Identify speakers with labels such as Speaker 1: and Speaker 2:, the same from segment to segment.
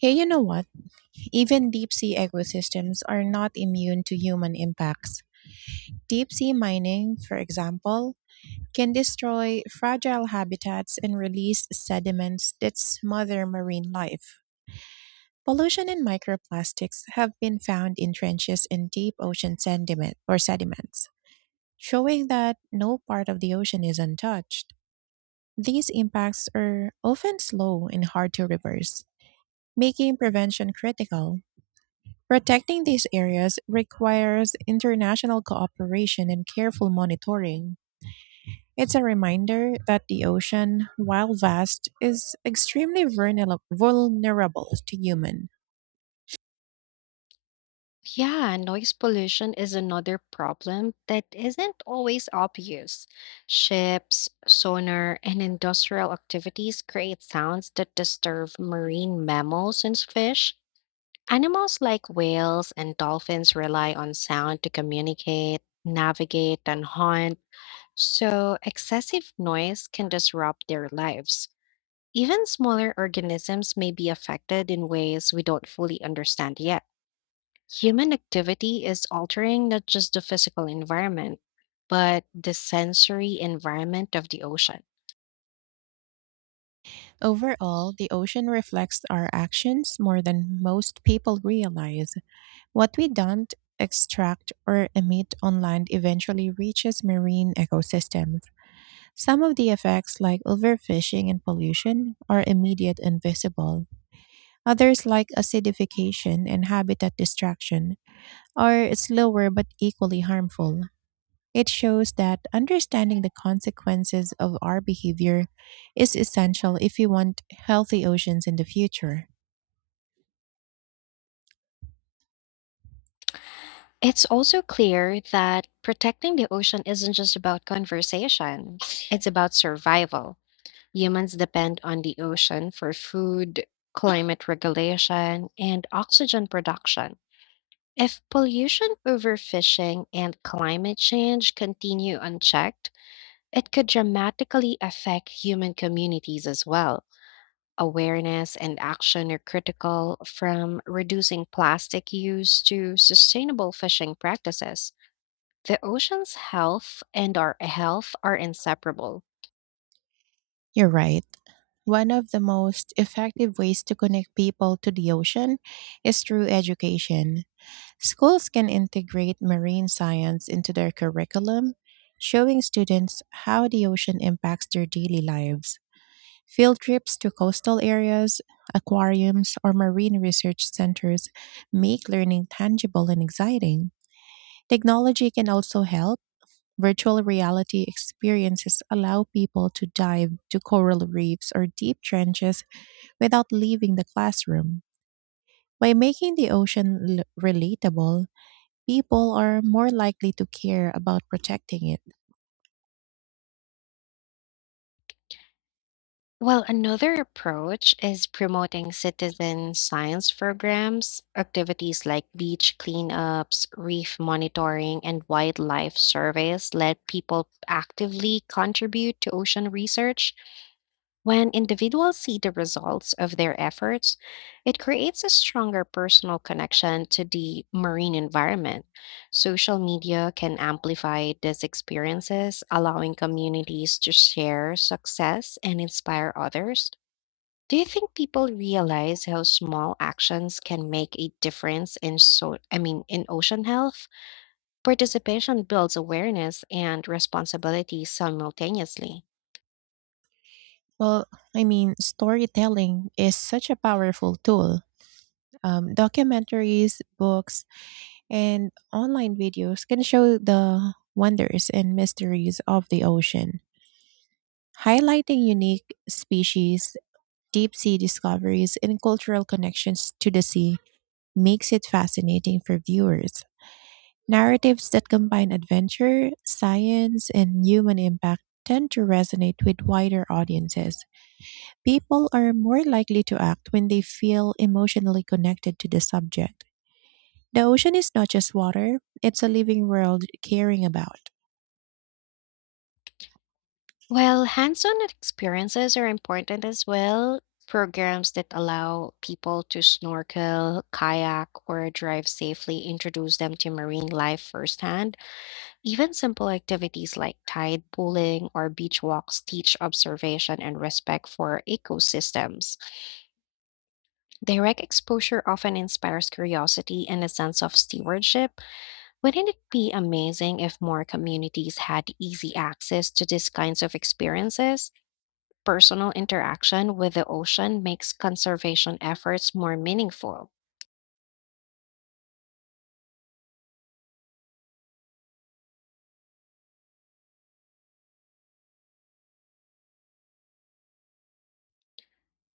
Speaker 1: Hey, you know what? Even deep sea ecosystems are not immune to human impacts. Deep sea mining, for example, can destroy fragile habitats and release sediments that smother marine life. Pollution and microplastics have been found in trenches in deep ocean sediment or sediments, showing that no part of the ocean is untouched. These impacts are often slow and hard to reverse, making prevention critical. Protecting these areas requires international cooperation and careful monitoring. It's a reminder that the ocean, while vast, is extremely vulnerable to human.
Speaker 2: Yeah, noise pollution is another problem that isn't always obvious. Ships, sonar, and industrial activities create sounds that disturb marine mammals and fish. Animals like whales and dolphins rely on sound to communicate, navigate, and hunt, so excessive noise can disrupt their lives. Even smaller organisms may be affected in ways we don't fully understand yet. Human activity is altering not just the physical environment, but the sensory environment of the ocean.
Speaker 1: Overall, the ocean reflects our actions more than most people realize. What we don't extract or emit on land eventually reaches marine ecosystems. Some of the effects, like overfishing and pollution, are immediate and visible. Others, like acidification and habitat destruction, are slower but equally harmful. It shows that understanding the consequences of our behavior is essential if we want healthy oceans in the future.
Speaker 2: It's also clear that protecting the ocean isn't just about conversation, it's about survival. Humans depend on the ocean for food, climate regulation, and oxygen production. If pollution, overfishing, and climate change continue unchecked, it could dramatically affect human communities as well. Awareness and action are critical from reducing plastic use to sustainable fishing practices. The ocean's health and our health are inseparable.
Speaker 1: You're right. One of the most effective ways to connect people to the ocean is through education. Schools can integrate marine science into their curriculum, showing students how the ocean impacts their daily lives. Field trips to coastal areas, aquariums, or marine research centers make learning tangible and exciting. Technology can also help. Virtual reality experiences allow people to dive to coral reefs or deep trenches without leaving the classroom. By making the ocean relatable, people are more likely to care about protecting it.
Speaker 2: Well, another approach is promoting citizen science programs, activities like beach cleanups, reef monitoring, and wildlife surveys let people actively contribute to ocean research. When individuals see the results of their efforts, it creates a stronger personal connection to the marine environment. Social media can amplify these experiences, allowing communities to share success and inspire others. Do you think people realize how small actions can make a difference in in ocean health? Participation builds awareness and responsibility simultaneously.
Speaker 1: Well, I mean, storytelling is such a powerful tool. Documentaries, books, and online videos can show the wonders and mysteries of the ocean. Highlighting unique species, deep sea discoveries, and cultural connections to the sea makes it fascinating for viewers. Narratives that combine adventure, science, and human impact tend to resonate with wider audiences. People are more likely to act when they feel emotionally connected to the subject. The ocean is not just water, it's a living world caring about.
Speaker 2: Well, hands-on experiences are important as well. Programs that allow people to snorkel, kayak, or drive safely introduce them to marine life firsthand. Even simple activities like tide pooling or beach walks teach observation and respect for ecosystems. Direct exposure often inspires curiosity and a sense of stewardship. Wouldn't it be amazing if more communities had easy access to these kinds of experiences? Personal interaction with the ocean makes conservation efforts more meaningful.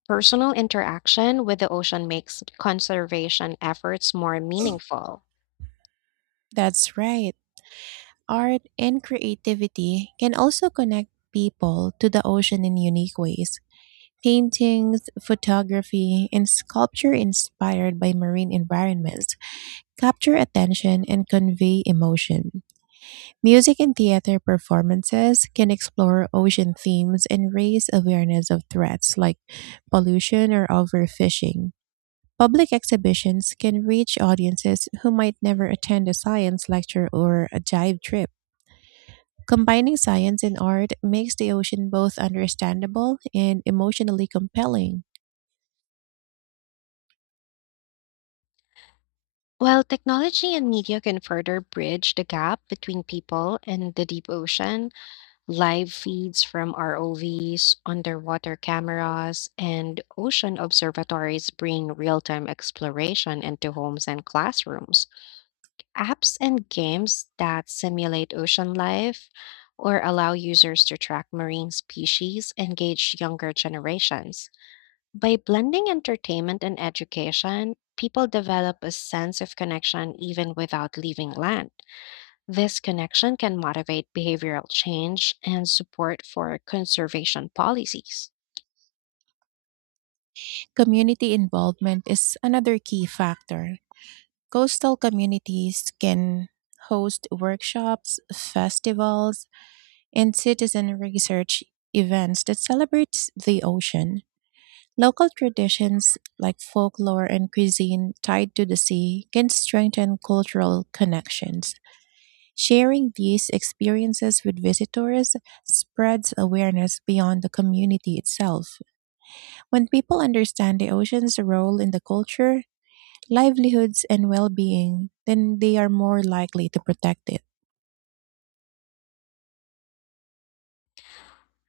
Speaker 2: Personal interaction with the ocean makes conservation efforts more meaningful.
Speaker 1: That's right. Art and creativity can also connect people to the ocean in unique ways. Paintings, photography, and sculpture inspired by marine environments capture attention and convey emotion. Music and theater performances can explore ocean themes and raise awareness of threats like pollution or overfishing. Public exhibitions can reach audiences who might never attend a science lecture or a dive trip. Combining science and art makes the ocean both understandable and emotionally compelling.
Speaker 2: While technology and media can further bridge the gap between people and the deep ocean, live feeds from ROVs, underwater cameras, and ocean observatories bring real time exploration into homes and classrooms. Apps and games that simulate ocean life or allow users to track marine species engage younger generations. By blending entertainment and education, people develop a sense of connection even without leaving land. This connection can motivate behavioral change and support for conservation policies.
Speaker 1: Community involvement is another key factor. Coastal communities can host workshops, festivals, and citizen research events that celebrate the ocean. Local traditions like folklore and cuisine tied to the sea can strengthen cultural connections. Sharing these experiences with visitors spreads awareness beyond the community itself. When people understand the ocean's role in the culture, livelihoods, and well being, then they are more likely to protect it.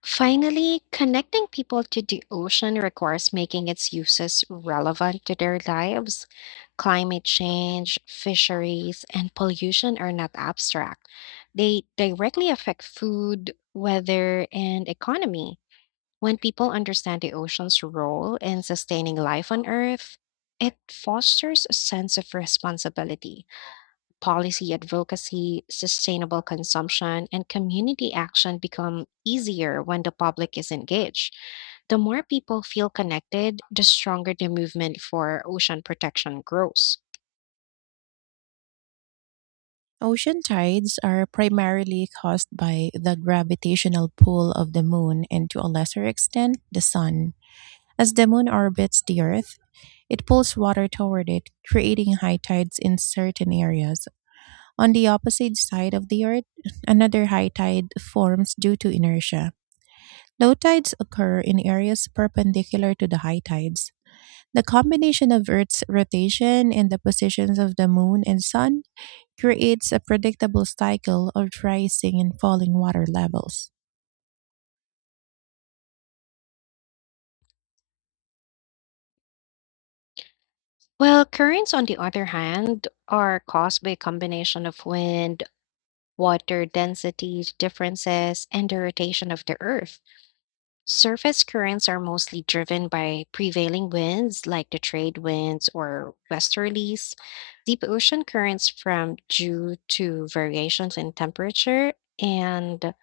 Speaker 2: Finally, connecting people to the ocean requires making its uses relevant to their lives. Climate change, fisheries, and pollution are not abstract. They directly affect food, weather, and economy. When people understand the ocean's role in sustaining life on Earth, it fosters a sense of responsibility policy advocacy, sustainable consumption, and community action become easier when the public is engaged. The more people feel connected, the stronger the movement for ocean protection grows.
Speaker 1: Ocean tides are primarily caused by the gravitational pull of the moon and, to a lesser extent, the sun. As the moon orbits the earth, it pulls water toward it, creating high tides in certain areas. On the opposite side of the Earth, another high tide forms due to inertia. Low tides occur in areas perpendicular to the high tides. The combination of Earth's rotation and the positions of the Moon and Sun creates a predictable cycle of rising and falling water levels.
Speaker 2: Well, currents, on the other hand, are caused by a combination of wind, water density differences, and the rotation of the Earth. Surface currents are mostly driven by prevailing winds like the trade winds or westerlies. Deep ocean currents from due to variations in temperature and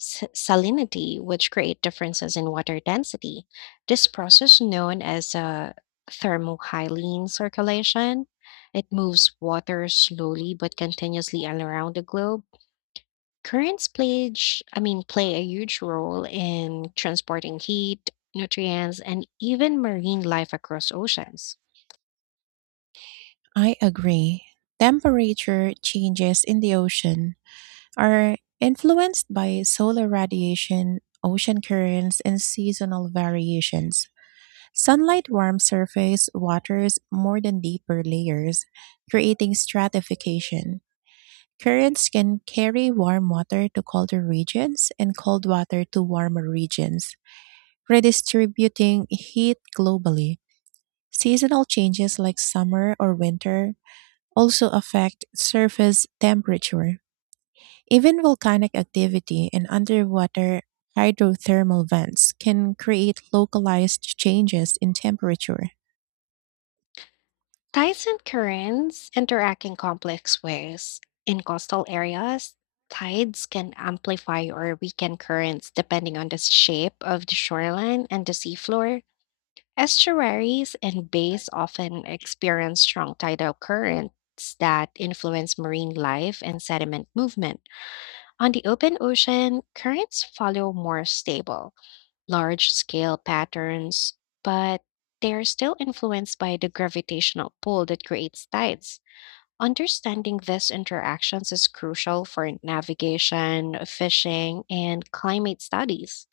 Speaker 2: salinity, which create differences in water density. This process, known as thermohaline circulation, it moves water slowly but continuously around the globe. Currents play a huge role in transporting heat, nutrients, and even marine life across oceans.
Speaker 1: I agree. Temperature changes in the ocean are influenced by solar radiation, ocean currents, and seasonal variations. Sunlight warms surface waters more than deeper layers, creating stratification. Currents can carry warm water to colder regions and cold water to warmer regions, redistributing heat globally. Seasonal changes like summer or winter also affect surface temperature. Even volcanic activity and underwater hydrothermal vents can create localized changes in temperature.
Speaker 2: Tides and currents interact in complex ways. In coastal areas, tides can amplify or weaken currents depending on the shape of the shoreline and the seafloor. Estuaries and bays often experience strong tidal currents that influence marine life and sediment movement. On the open ocean, currents follow more stable, large scale patterns, but they are still influenced by the gravitational pull that creates tides. Understanding these interactions is crucial for navigation, fishing, and climate studies.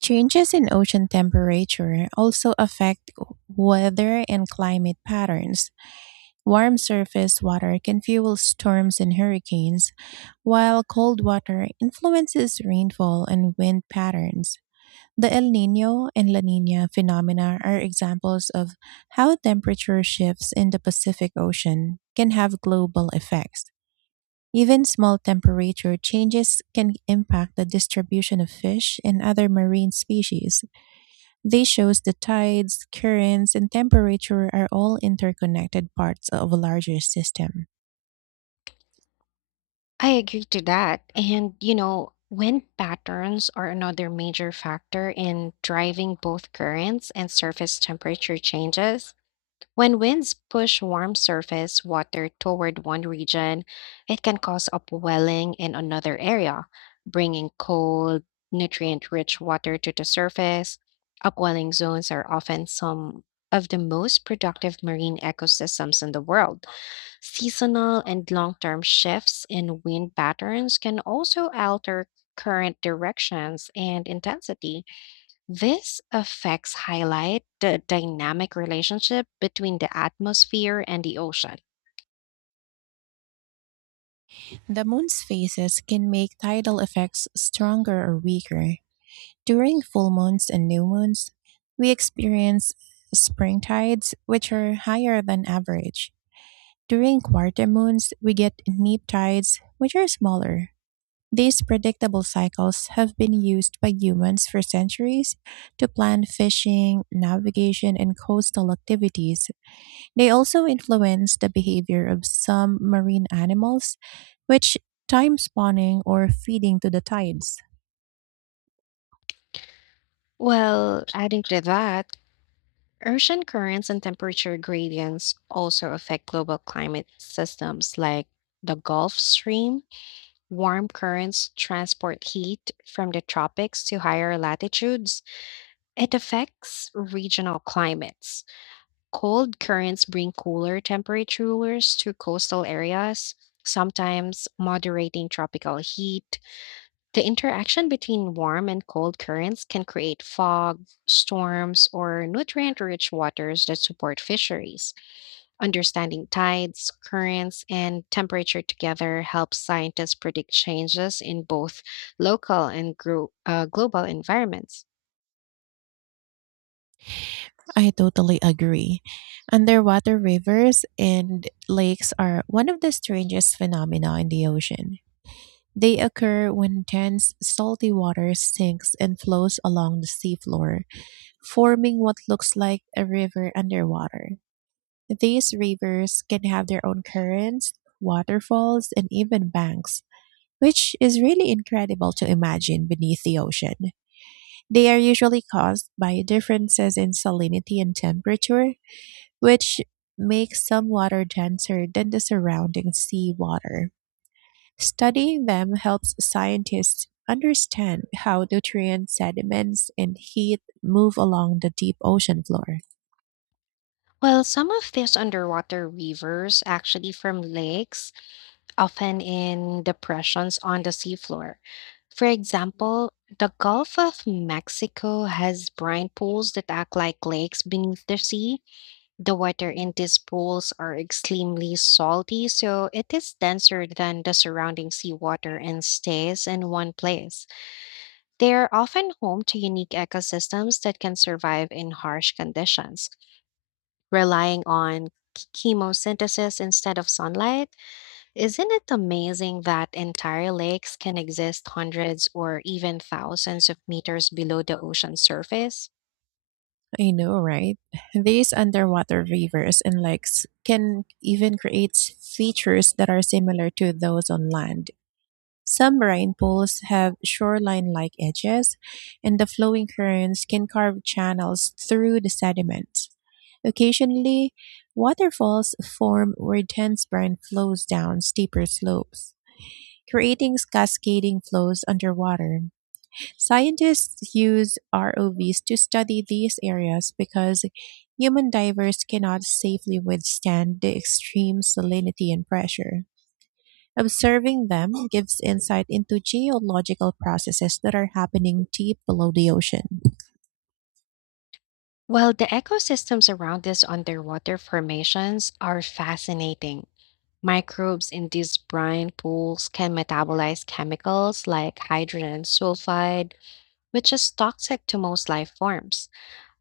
Speaker 1: Changes in ocean temperature also affect weather and climate patterns. Warm surface water can fuel storms and hurricanes, while cold water influences rainfall and wind patterns. The El Nino and La Nina phenomena are examples of how temperature shifts in the Pacific Ocean can have global effects. Even small temperature changes can impact the distribution of fish and other marine species. This shows the tides, currents, and temperature are all interconnected parts of a larger system.
Speaker 2: I agree to that. And, you know, wind patterns are another major factor in driving both currents and surface temperature changes. When winds push warm surface water toward one region, it can cause upwelling in another area, bringing cold, nutrient rich water to the surface. Upwelling zones are often some of the most productive marine ecosystems in the world. Seasonal and long term shifts in wind patterns can also alter current directions and intensity. This affects highlight the dynamic relationship between the atmosphere and the ocean.
Speaker 1: The moon's phases can make tidal effects stronger or weaker. During full moons and new moons, we experience spring tides, which are higher than average. During quarter moons, we get neap tides, which are smaller. These predictable cycles have been used by humans for centuries to plan fishing, navigation, and coastal activities. They also influence the behavior of some marine animals, which time spawning or feeding to the tides.
Speaker 2: Well, adding to that, ocean currents and temperature gradients also affect global climate systems like the Gulf Stream. Warm currents transport heat from the tropics to higher latitudes. It affects regional climates. Cold currents bring cooler temperatures to coastal areas, sometimes moderating tropical heat. The interaction between warm and cold currents can create fog, storms, or nutrient rich waters that support fisheries. Understanding tides, currents, and temperature together helps scientists predict changes in both local and global environments.
Speaker 1: I totally agree. Underwater rivers and lakes are one of the strangest phenomena in the ocean. They occur when dense salty water sinks and flows along the seafloor, forming what looks like a river underwater. These rivers can have their own currents, waterfalls, and even banks, which is really incredible to imagine beneath the ocean. They are usually caused by differences in salinity and temperature, which makes some water denser than the surrounding sea water. Studying them helps scientists understand how nutrients, sediments, and heat move along the deep ocean floor.
Speaker 2: Well, some of these underwater rivers, actually from lakes, often in depressions on the seafloor. For example, the Gulf of Mexico has brine pools that act like lakes beneath the sea. The water in these pools are extremely salty, so it is denser than the surrounding seawater and stays in one place. They are often home to unique ecosystems that can survive in harsh conditions, relying on chemosynthesis instead of sunlight. Isn't it amazing that entire lakes can exist hundreds or even thousands of meters below the ocean surface?
Speaker 1: I know, right? These underwater rivers and lakes can even create features that are similar to those on land. Some marine pools have shoreline like edges, and the flowing currents can carve channels through the sediment. Occasionally, waterfalls form where dense brine flows down steeper slopes, creating cascading flows underwater. Scientists use ROVs to study these areas because human divers cannot safely withstand the extreme salinity and pressure. Observing them gives insight into geological processes that are happening deep below the ocean.
Speaker 2: Well, the ecosystems around these underwater formations are fascinating. Microbes in these brine pools can metabolize chemicals like hydrogen sulfide, which is toxic to most life forms.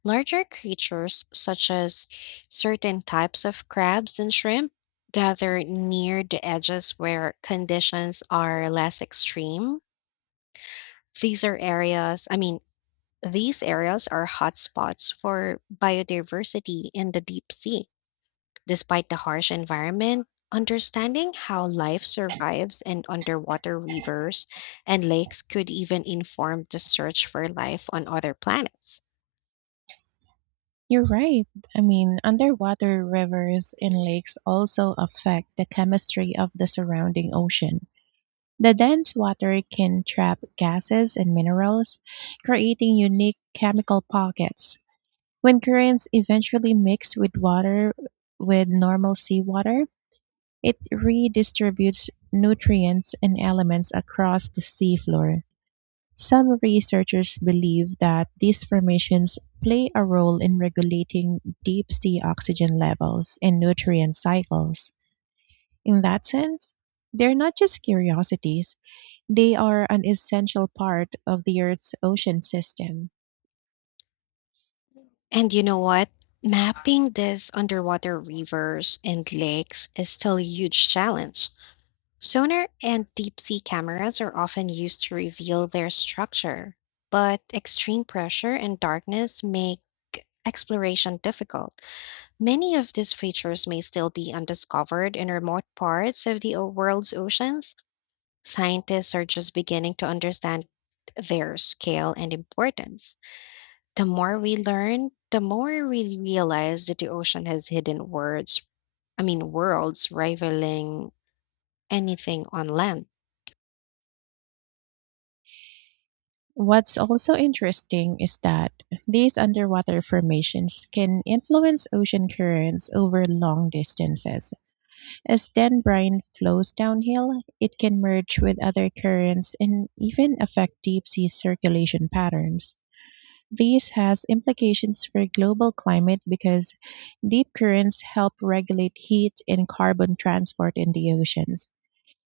Speaker 2: Larger creatures, such as certain types of crabs and shrimp, gather near the edges where conditions are less extreme. These are areas, I mean, these areas are hotspots for biodiversity in the deep sea. Despite the harsh environment, understanding how life survives in underwater rivers and lakes could even inform the search for life on other planets.
Speaker 1: You're right. I mean, underwater rivers and lakes also affect the chemistry of the surrounding ocean. The dense water can trap gases and minerals, creating unique chemical pockets. When currents eventually mix with normal seawater, it redistributes nutrients and elements across the seafloor. Some researchers believe that these formations play a role in regulating deep sea oxygen levels and nutrient cycles. In that sense, they're not just curiosities, they are an essential part of the Earth's ocean system.
Speaker 2: And you know what? Mapping these underwater rivers and lakes is still a huge challenge. Sonar and deep sea cameras are often used to reveal their structure, but extreme pressure and darkness make exploration difficult. Many of these features may still be undiscovered in remote parts of the world's oceans. Scientists are just beginning to understand their scale and importance. The more we learn, the more we realize that the ocean has hidden worlds rivaling anything on land.
Speaker 1: What's also interesting is that these underwater formations can influence ocean currents over long distances. As then brine flows downhill, it can merge with other currents and even affect deep sea circulation patterns. This has implications for global climate because deep currents help regulate heat and carbon transport in the oceans.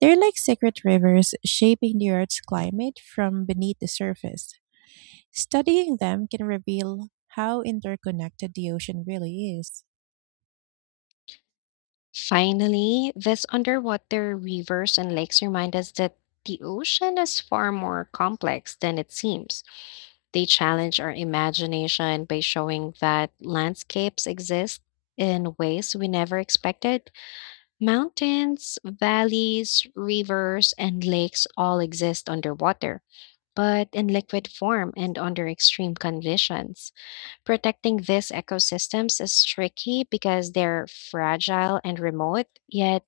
Speaker 1: They're like secret rivers shaping the Earth's climate from beneath the surface. Studying them can reveal how interconnected the ocean really is.
Speaker 2: Finally, these underwater rivers and lakes remind us that the ocean is far more complex than it seems. They challenge our imagination by showing that landscapes exist in ways we never expected. Mountains, valleys, rivers, and lakes all exist underwater, but in liquid form and under extreme conditions. Protecting these ecosystems is tricky because they're fragile and remote, yet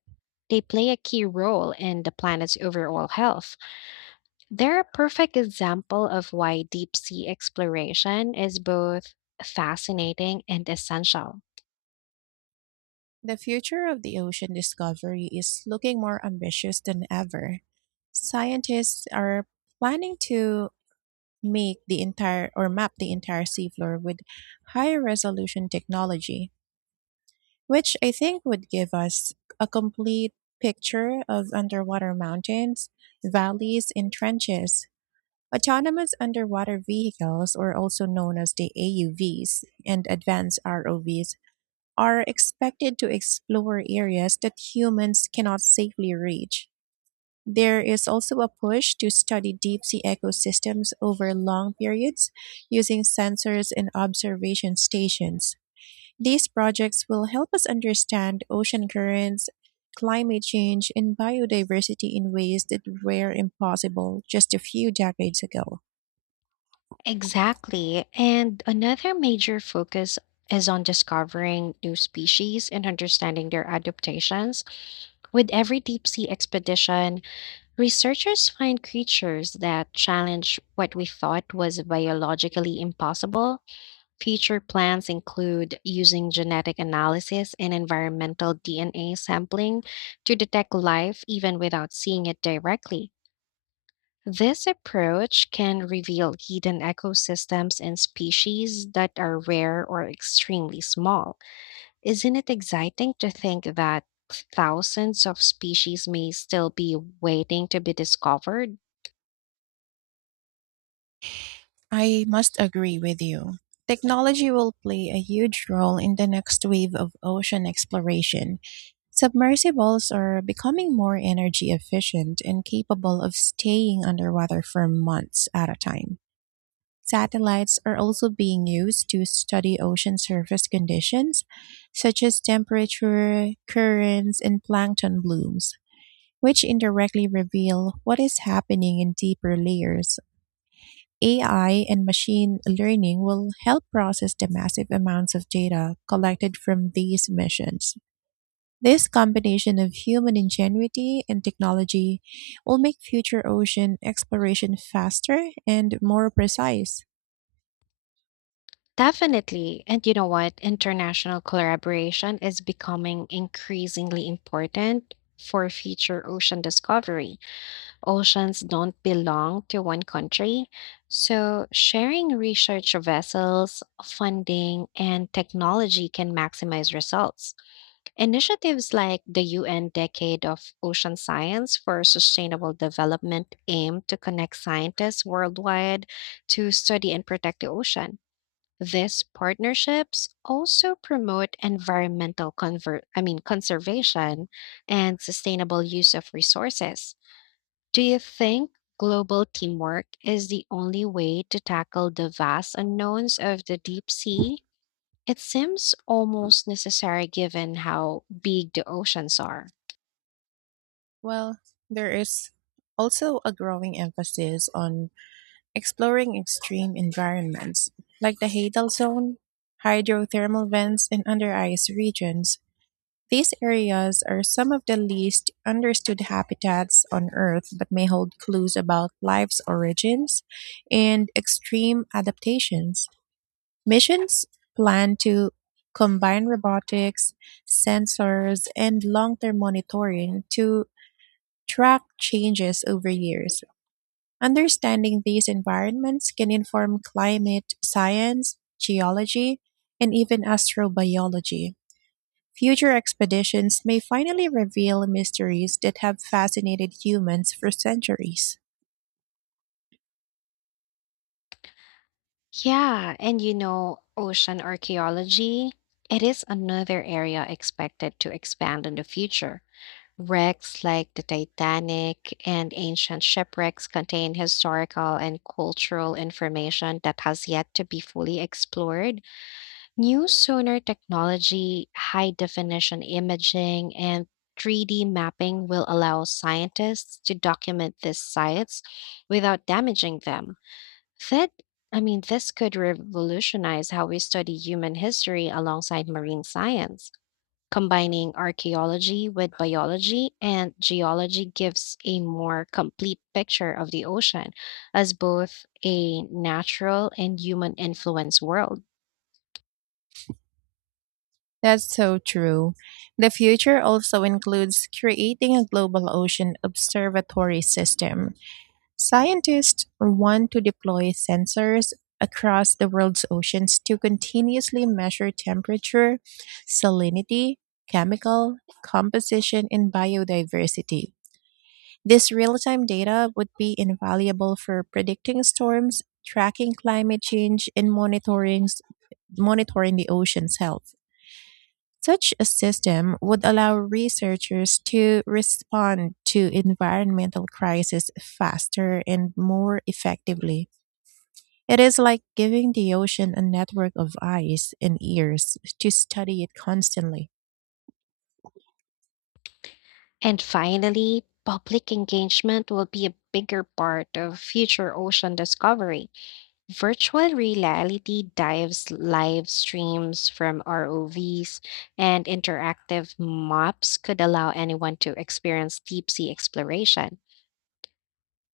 Speaker 2: they play a key role in the planet's overall health. They're a perfect example of why deep sea exploration is both fascinating and essential.
Speaker 1: The future of the ocean discovery is looking more ambitious than ever. Scientists are planning to make the entire or map the entire seafloor with high resolution technology, which I think would give us a complete picture of underwater mountains, valleys, and trenches. Autonomous underwater vehicles, or also known as the AUVs, and advanced ROVs are expected to explore areas that humans cannot safely reach. There is also a push to study deep sea ecosystems over long periods using sensors and observation stations. These projects will help us understand ocean currents, climate change, and biodiversity in ways that were impossible just a few decades ago.
Speaker 2: Exactly. And another major focus is on discovering new species and understanding their adaptations. With every deep sea expedition, researchers find creatures that challenge what we thought was biologically impossible. Future plans include using genetic analysis and environmental DNA sampling to detect life even without seeing it directly. This approach can reveal hidden ecosystems and species that are rare or extremely small. Isn't it exciting to think that thousands of species may still be waiting to be discovered?
Speaker 1: I must agree with you. Technology will play a huge role in the next wave of ocean exploration. Submersibles are becoming more energy efficient and capable of staying underwater for months at a time. Satellites are also being used to study ocean surface conditions, such as temperature, currents, and plankton blooms, which indirectly reveal what is happening in deeper layers. AI and machine learning will help process the massive amounts of data collected from these missions. This combination of human ingenuity and technology will make future ocean exploration faster and more precise.
Speaker 2: Definitely. And you know what? International collaboration is becoming increasingly important for future ocean discovery. Oceans don't belong to one country. So, sharing research vessels, funding, and technology can maximize results. Initiatives like the UN Decade of Ocean Science for Sustainable Development aim to connect scientists worldwide to study and protect the ocean. These partnerships also promote environmental conservation and sustainable use of resources. Do you think global teamwork is the only way to tackle the vast unknowns of the deep sea? It seems almost necessary given how big the oceans are.
Speaker 1: Well, there is also a growing emphasis on exploring extreme environments like the Hadal Zone, hydrothermal vents, and under ice regions. These areas are some of the least understood habitats on Earth but may hold clues about life's origins and extreme adaptations. Missions plan to combine robotics, sensors, and long term monitoring to track changes over years. Understanding these environments can inform climate science, geology, and even astrobiology. Future expeditions may finally reveal mysteries that have fascinated humans for centuries.
Speaker 2: Yeah, and you know, ocean archaeology, it is another area expected to expand in the future. Wrecks like the Titanic and ancient shipwrecks contain historical and cultural information that has yet to be fully explored. New sonar technology, high definition imaging, and 3D mapping will allow scientists to document these sites without damaging them. That, this could revolutionize how we study human history alongside marine science. Combining archaeology with biology and geology gives a more complete picture of the ocean as both a natural and human influence world.
Speaker 1: That's so true. The future also includes creating a global ocean observatory system. Scientists want to deploy sensors across the world's oceans to continuously measure temperature, salinity, chemical composition, and biodiversity. This real time data would be invaluable for predicting storms, tracking climate change, and monitoring the ocean's health. Such a system would allow researchers to respond to environmental crises faster and more effectively. It is like giving the ocean a network of eyes and ears to study it constantly.
Speaker 2: And finally, public engagement will be a bigger part of future ocean discovery. Virtual reality dives live streams from ROVs and interactive maps could allow anyone to experience deep sea exploration.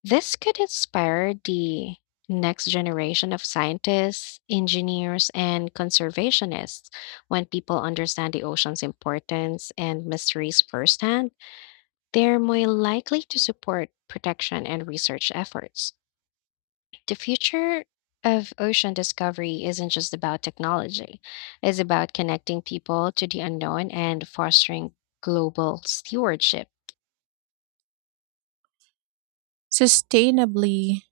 Speaker 2: This could inspire the next generation of scientists, engineers, and conservationists. When people understand the ocean's importance and mysteries firsthand, they're more likely to support protection and research efforts. The future of ocean discovery isn't just about technology, it's about connecting people to the unknown and fostering global stewardship.
Speaker 1: Sustainably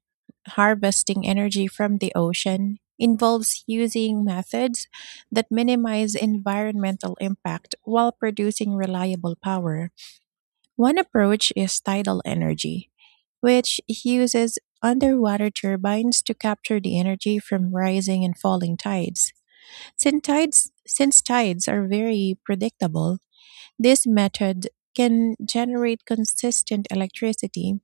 Speaker 1: harvesting energy from the ocean involves using methods that minimize environmental impact while producing reliable power. One approach is tidal energy, which uses underwater turbines to capture the energy from rising and falling tides. Since tides are very predictable, this method can generate consistent electricity.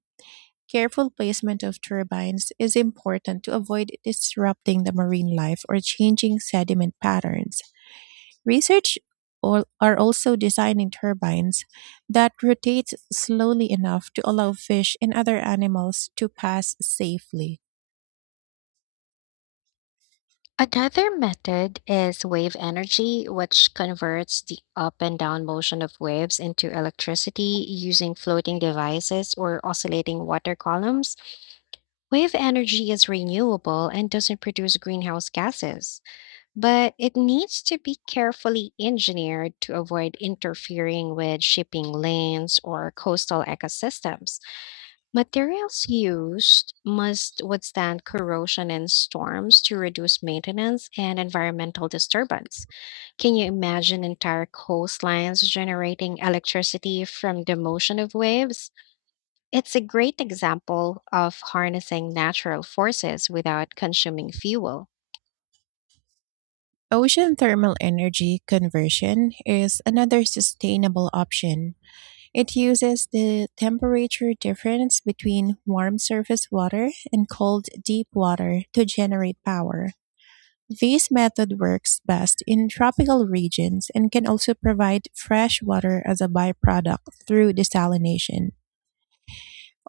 Speaker 1: Careful placement of turbines is important to avoid disrupting the marine life or changing sediment patterns. Research are also designing turbines that rotate slowly enough to allow fish and other animals to pass safely.
Speaker 2: Another method is wave energy, which converts the up and down motion of waves into electricity using floating devices or oscillating water columns. Wave energy is renewable and doesn't produce greenhouse gases, but it needs to be carefully engineered to avoid interfering with shipping lanes or coastal ecosystems. Materials used must withstand corrosion and storms to reduce maintenance and environmental disturbance. Can you imagine entire coastlines generating electricity from the motion of waves? It's a great example of harnessing natural forces without consuming fuel.
Speaker 1: Ocean thermal energy conversion is another sustainable option. It uses the temperature difference between warm surface water and cold deep water to generate power. This method works best in tropical regions and can also provide fresh water as a byproduct through desalination.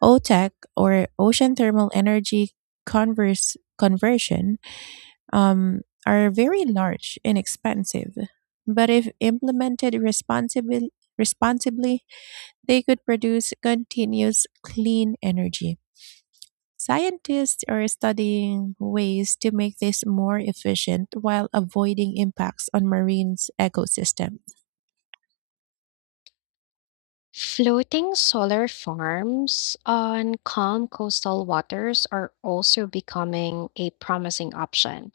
Speaker 1: OTEC, or Ocean Thermal Energy Converse Conversion, are very large and expensive, but if implemented responsibly, they could produce continuous clean energy. Scientists are studying ways to make this more efficient while avoiding impacts on marine ecosystems.
Speaker 2: Floating solar farms on calm coastal waters are also becoming a promising option.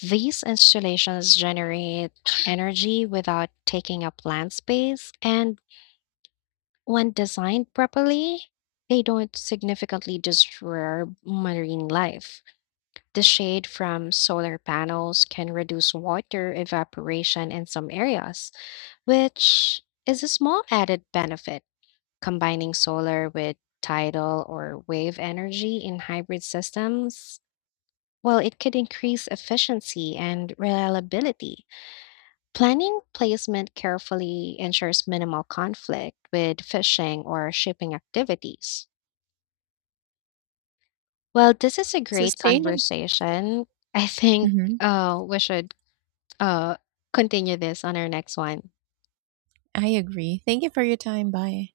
Speaker 2: These installations generate energy without taking up land space, and when designed properly, they don't significantly disturb marine life. The shade from solar panels can reduce water evaporation in some areas, which is a small added benefit. Combining solar with tidal or wave energy in hybrid systems, well, it could increase efficiency and reliability. Planning placement carefully ensures minimal conflict with fishing or shipping activities. Well, this is a great
Speaker 1: Sustainable.
Speaker 2: conversation. I think we should uh, continue this on our next one.
Speaker 1: I agree. Thank you for your time. Bye.